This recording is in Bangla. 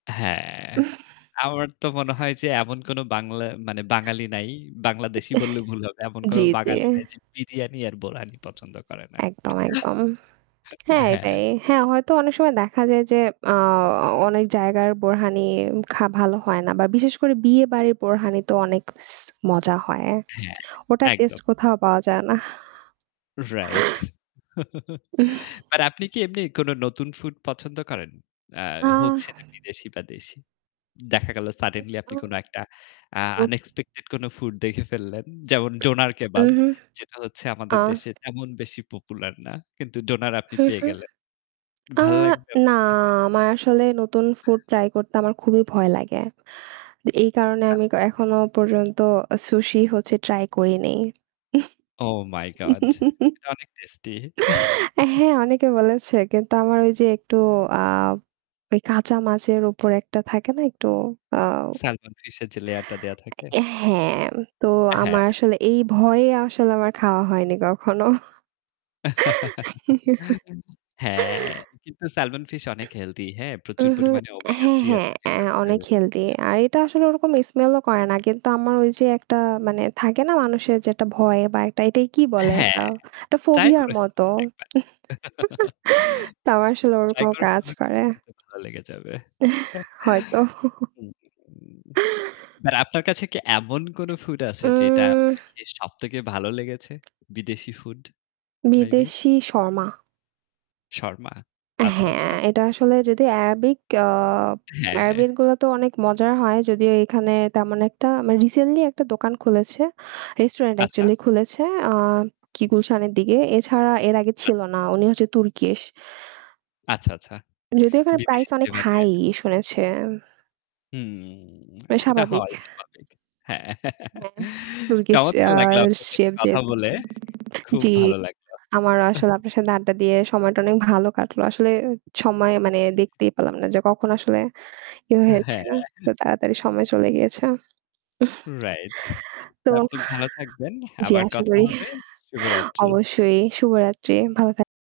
হ্যাঁ, আমার তো মনে হয় যে এমন কোন বাংলা মানে বাঙালি নাই, বাংলাদেশি বললে ভুল হবে। এমন কোন জি, জি। বাঙালি নাই যে বিরিয়ানি আর বোরহানি পছন্দ করে না। একদম, একদম। হ্যাঁ, হ্যা। এটাই। হ্যাঁ, হয়তো অনেক সময় দেখা যায় যে আ অনেক জায়গার বোরহানি খা ভালো হয় না বা বিশেষ করে বিয়ে বাড়ির বোরহানি তো অনেক স মজা হয়। হ্যাঁ, ওটার টেস্ট একদম। কোথাও পাওয়া যায় না। Right. আর আপনি কি এমনি কোন নতুন food পছন্দ করেন? আ হোক আহ! সেটা বিদেশি বা দেশি। দেখা গেল suddenly আপনি কোন একটা আ [unintelligible] unexpected কোন food দেখে ফেললেন। যেমন ডোনার উম কেবাব, হুম। যেটা হচ্ছে আমাদের আহ! দেশে তেমন বেশি popular না। কিন্তু ডোনার আপনি হুম, পেয়ে হুম। গেলেন। আ ভালো লাগবে না, আপনার খেতে? আমার আসলে নতুন food try করতে আমার খুবই ভয় লাগে। এই কারণে আমি আচ্ছা। এখনও পর্যন্ত আ sushi হচ্ছে try করি নাই। Oh my god! এটা অনেক টেস্টি। হ্যাঁ, অনেকে বলেছে কিন্তু আমার ওই যে একটু আ ওই কাঁচা মাছের উপর একটা থাকে না একটু আ Salmon fish এর যে layer টা দেয়া থাকে? হ্যাঁ, তো আ হ্যাঁ। আমার আসলে এই ভয়ে আসলে আমার খাওয়া হয়নি কখনো। হ্যাঁ, কিন্তু salmon fish অনেক healthy, হ্যাঁ? প্রচুর হুম, হুম। পরিমাণে omega-3 হ্যাঁ, হ্যাঁ। আছে এ যেটা আমাদের অনেক health healthy এর জন্য আর খুব এটা ভালো। আসলে ওরকম smell ও করে না। কিন্তু আমার ওই যে একটা মানে থাকে না মানুষের যে একটা ভয় বা একটা এটাই কি বলে একটা হ্যাঁ, একটা try ফোবিয়ার করে মতো। ফেলুন একবার। তা আমার আসলে try ওরকম করে কাজ ফেলুন, করে। খেতে খেতে ভালো লেগে যাবে। হয়তো। উম মানে আপনার কাছে কি এমন কোন food আছে যেটা উম আপনার খেয়ে সবথেকে ভালো লেগেছে? বিদেশি food maybe? বিদেশী শর্মা। শর্মা। আচ্ছা, হ্যাঁ, আচ্ছা। এটা আসলে যদি Arabic আ হ্যাঁ। Arabic গুলা তো অনেক মজার হয়। যদিও এখানে তেমন একটা মানে recently একটা দোকান খুলেছে, restaurant আচ্ছা। actually খুলেছে, অ্যাঁ কি হুম, হুম। গুলশানের দিকে। এছাড়া এর আগে ছিল আচ্ছা। না। উনি হচ্ছে Turkish. আচ্ছা, আচ্ছা। যদিও এখানে বিদেশি price অনেক flavor নিয়ে high আসার চেষ্টা করছেন। শুনেছি। হুম, এটা স্বাভাবিক। হওয়াই স্বাভাবিক। হ্যাঁ। হ্যাঁ, Turkish আ চমৎকার লাগলো আপনার সাথে chef যে কথা বলে। খুব জি, ভালো লাগলো। আমারও আসলে আপনার সাথে আড্ডা দিয়ে সময়টা অনেক ভালো কাটলো। আসলে সময়ে মানে জি। দেখতেই পেলাম না যে কখন আসলে ই হয়েছে। হ্যাঁ। তো তাড়াতাড়ি সময় চলে গিয়েছে। Right. তো আপনি ভালো থাকবেন। জি, আবার আশা কথা করি। হবে। শুভরাত্রি। অবশ্যই শুভরাত্রি। ভালো থাক